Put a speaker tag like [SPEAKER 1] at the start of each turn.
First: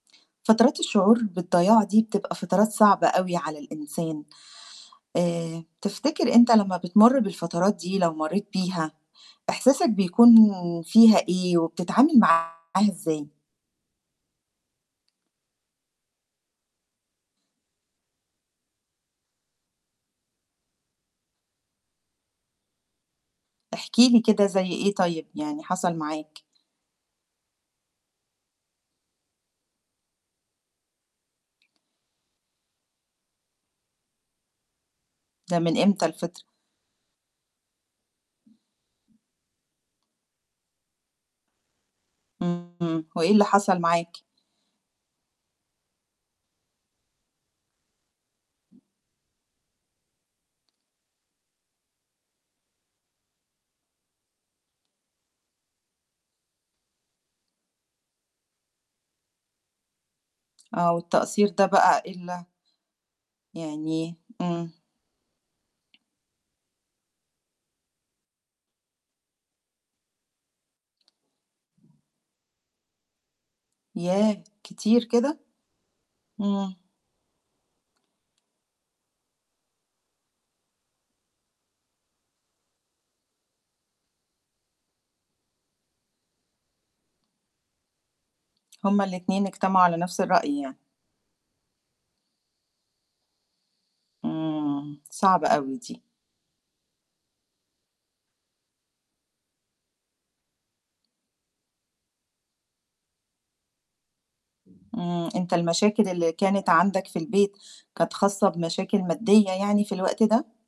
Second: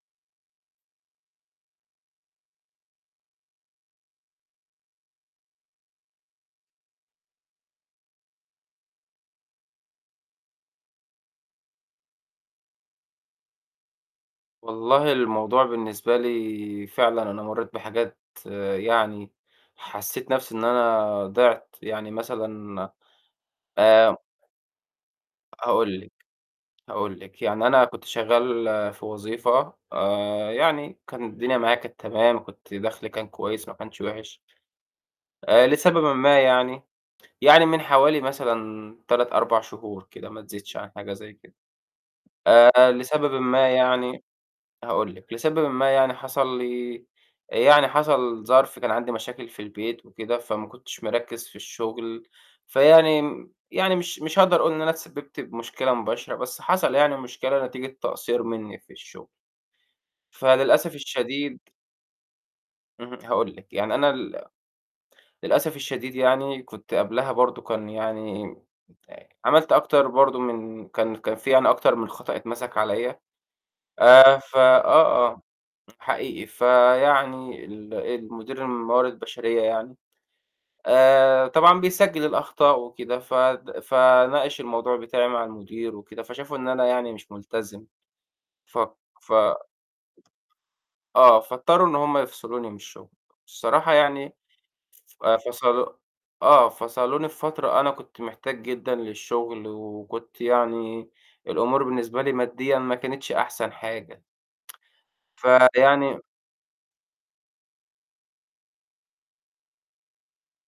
[SPEAKER 1] فترات الشعور بالضياع دي بتبقى فترات صعبة أوي على الإنسان. آآ تفتكر أنت لمّا بتمُر بالفترات دي لو مرّيت بيها، إحساسك بيكون فيها إيه وبتتعامل معاها إزاي؟
[SPEAKER 2] والله الموضوع بالنسبة لي فعلًا أنا مرّيت بحاجات يعني حسّيت نَفْسي إن أنا ضِعْت، يعني مثلًا
[SPEAKER 1] احكِ
[SPEAKER 2] آآ
[SPEAKER 1] لي كده زي إيه طيب يعني حصل
[SPEAKER 2] هاقول لِك،
[SPEAKER 1] معاك؟
[SPEAKER 2] هاقول لِك. يعني أنا كنت شغّال في وظيفة آآ يعني كان الدنيا معايا كانت تمام، كنت دَخْلي كان كويس ما كانش وحش.
[SPEAKER 1] ده
[SPEAKER 2] آآ
[SPEAKER 1] من
[SPEAKER 2] لسببٍ
[SPEAKER 1] إمتى
[SPEAKER 2] ما
[SPEAKER 1] الفترة؟
[SPEAKER 2] يعني يعني من حوالي مثلًا 3، 4 شهور كده ما تزيدش عن حاجة زي كده. آآ
[SPEAKER 1] إمم.
[SPEAKER 2] لسببٍ
[SPEAKER 1] وإيه اللي
[SPEAKER 2] ما
[SPEAKER 1] حصل معاك؟
[SPEAKER 2] يعني هاقول لِك، لسببٍ ما يعني حصل لي يعني حصل ظرف كان عندي مشاكل في البيت وكده، فما كنتش مركِّز في الشُغل. فيعني م يعني مش مش هاقدر أقول إن أنا اتسبِّبت بمشكلة مباشرة، بس حصل يعني مشكلة نتيجة تقصير مني في الشُغل.
[SPEAKER 1] آه،
[SPEAKER 2] فللأسف
[SPEAKER 1] والتقصير
[SPEAKER 2] الشديد
[SPEAKER 1] ده بقى إيه ال
[SPEAKER 2] اهم، هاقول لِك. يعني أنا
[SPEAKER 1] يعني
[SPEAKER 2] ال
[SPEAKER 1] إمم.
[SPEAKER 2] للأسف الشديد يعني كنت قبلها برضه كان يعني عملت أكتر برضه من كان كان في أنا أكتر من خطأ أتمسك عليّا، آآ
[SPEAKER 1] ياه!
[SPEAKER 2] ف
[SPEAKER 1] كتير
[SPEAKER 2] آه،
[SPEAKER 1] كده؟
[SPEAKER 2] آه. حقيقي.
[SPEAKER 1] إمم.
[SPEAKER 2] فيعني ال المدير الموارد بشرية يعني، آآ طبعًا بيسجّل الأخطاء وكده، فد فناقش الموضوع بتاعي مع المدير وكده، فشافوا إن أنا يعني مش ملتزم. ف
[SPEAKER 1] هم
[SPEAKER 2] ف
[SPEAKER 1] الاتنين اجتمعوا على نَفْس الرأي يعني.
[SPEAKER 2] آه، فاضطروا إن هم يفصلوني من الشُغل. الصراحة يعني
[SPEAKER 1] إمم.
[SPEAKER 2] ف
[SPEAKER 1] صعبة أوي
[SPEAKER 2] فصلوا
[SPEAKER 1] دي.
[SPEAKER 2] آه، فصلوني في فترة أنا كنت محتاج جدًا للشُغل وكنت يعني الأمور بالنسبة لي مادّيًا ما كانتش أحسن حاجة.
[SPEAKER 1] إمم. أنت المشاكل
[SPEAKER 2] فيعني
[SPEAKER 1] اللي كانت عندك في البيت كانت خاصة بمشاكل مادّية يعني في الوقت ده؟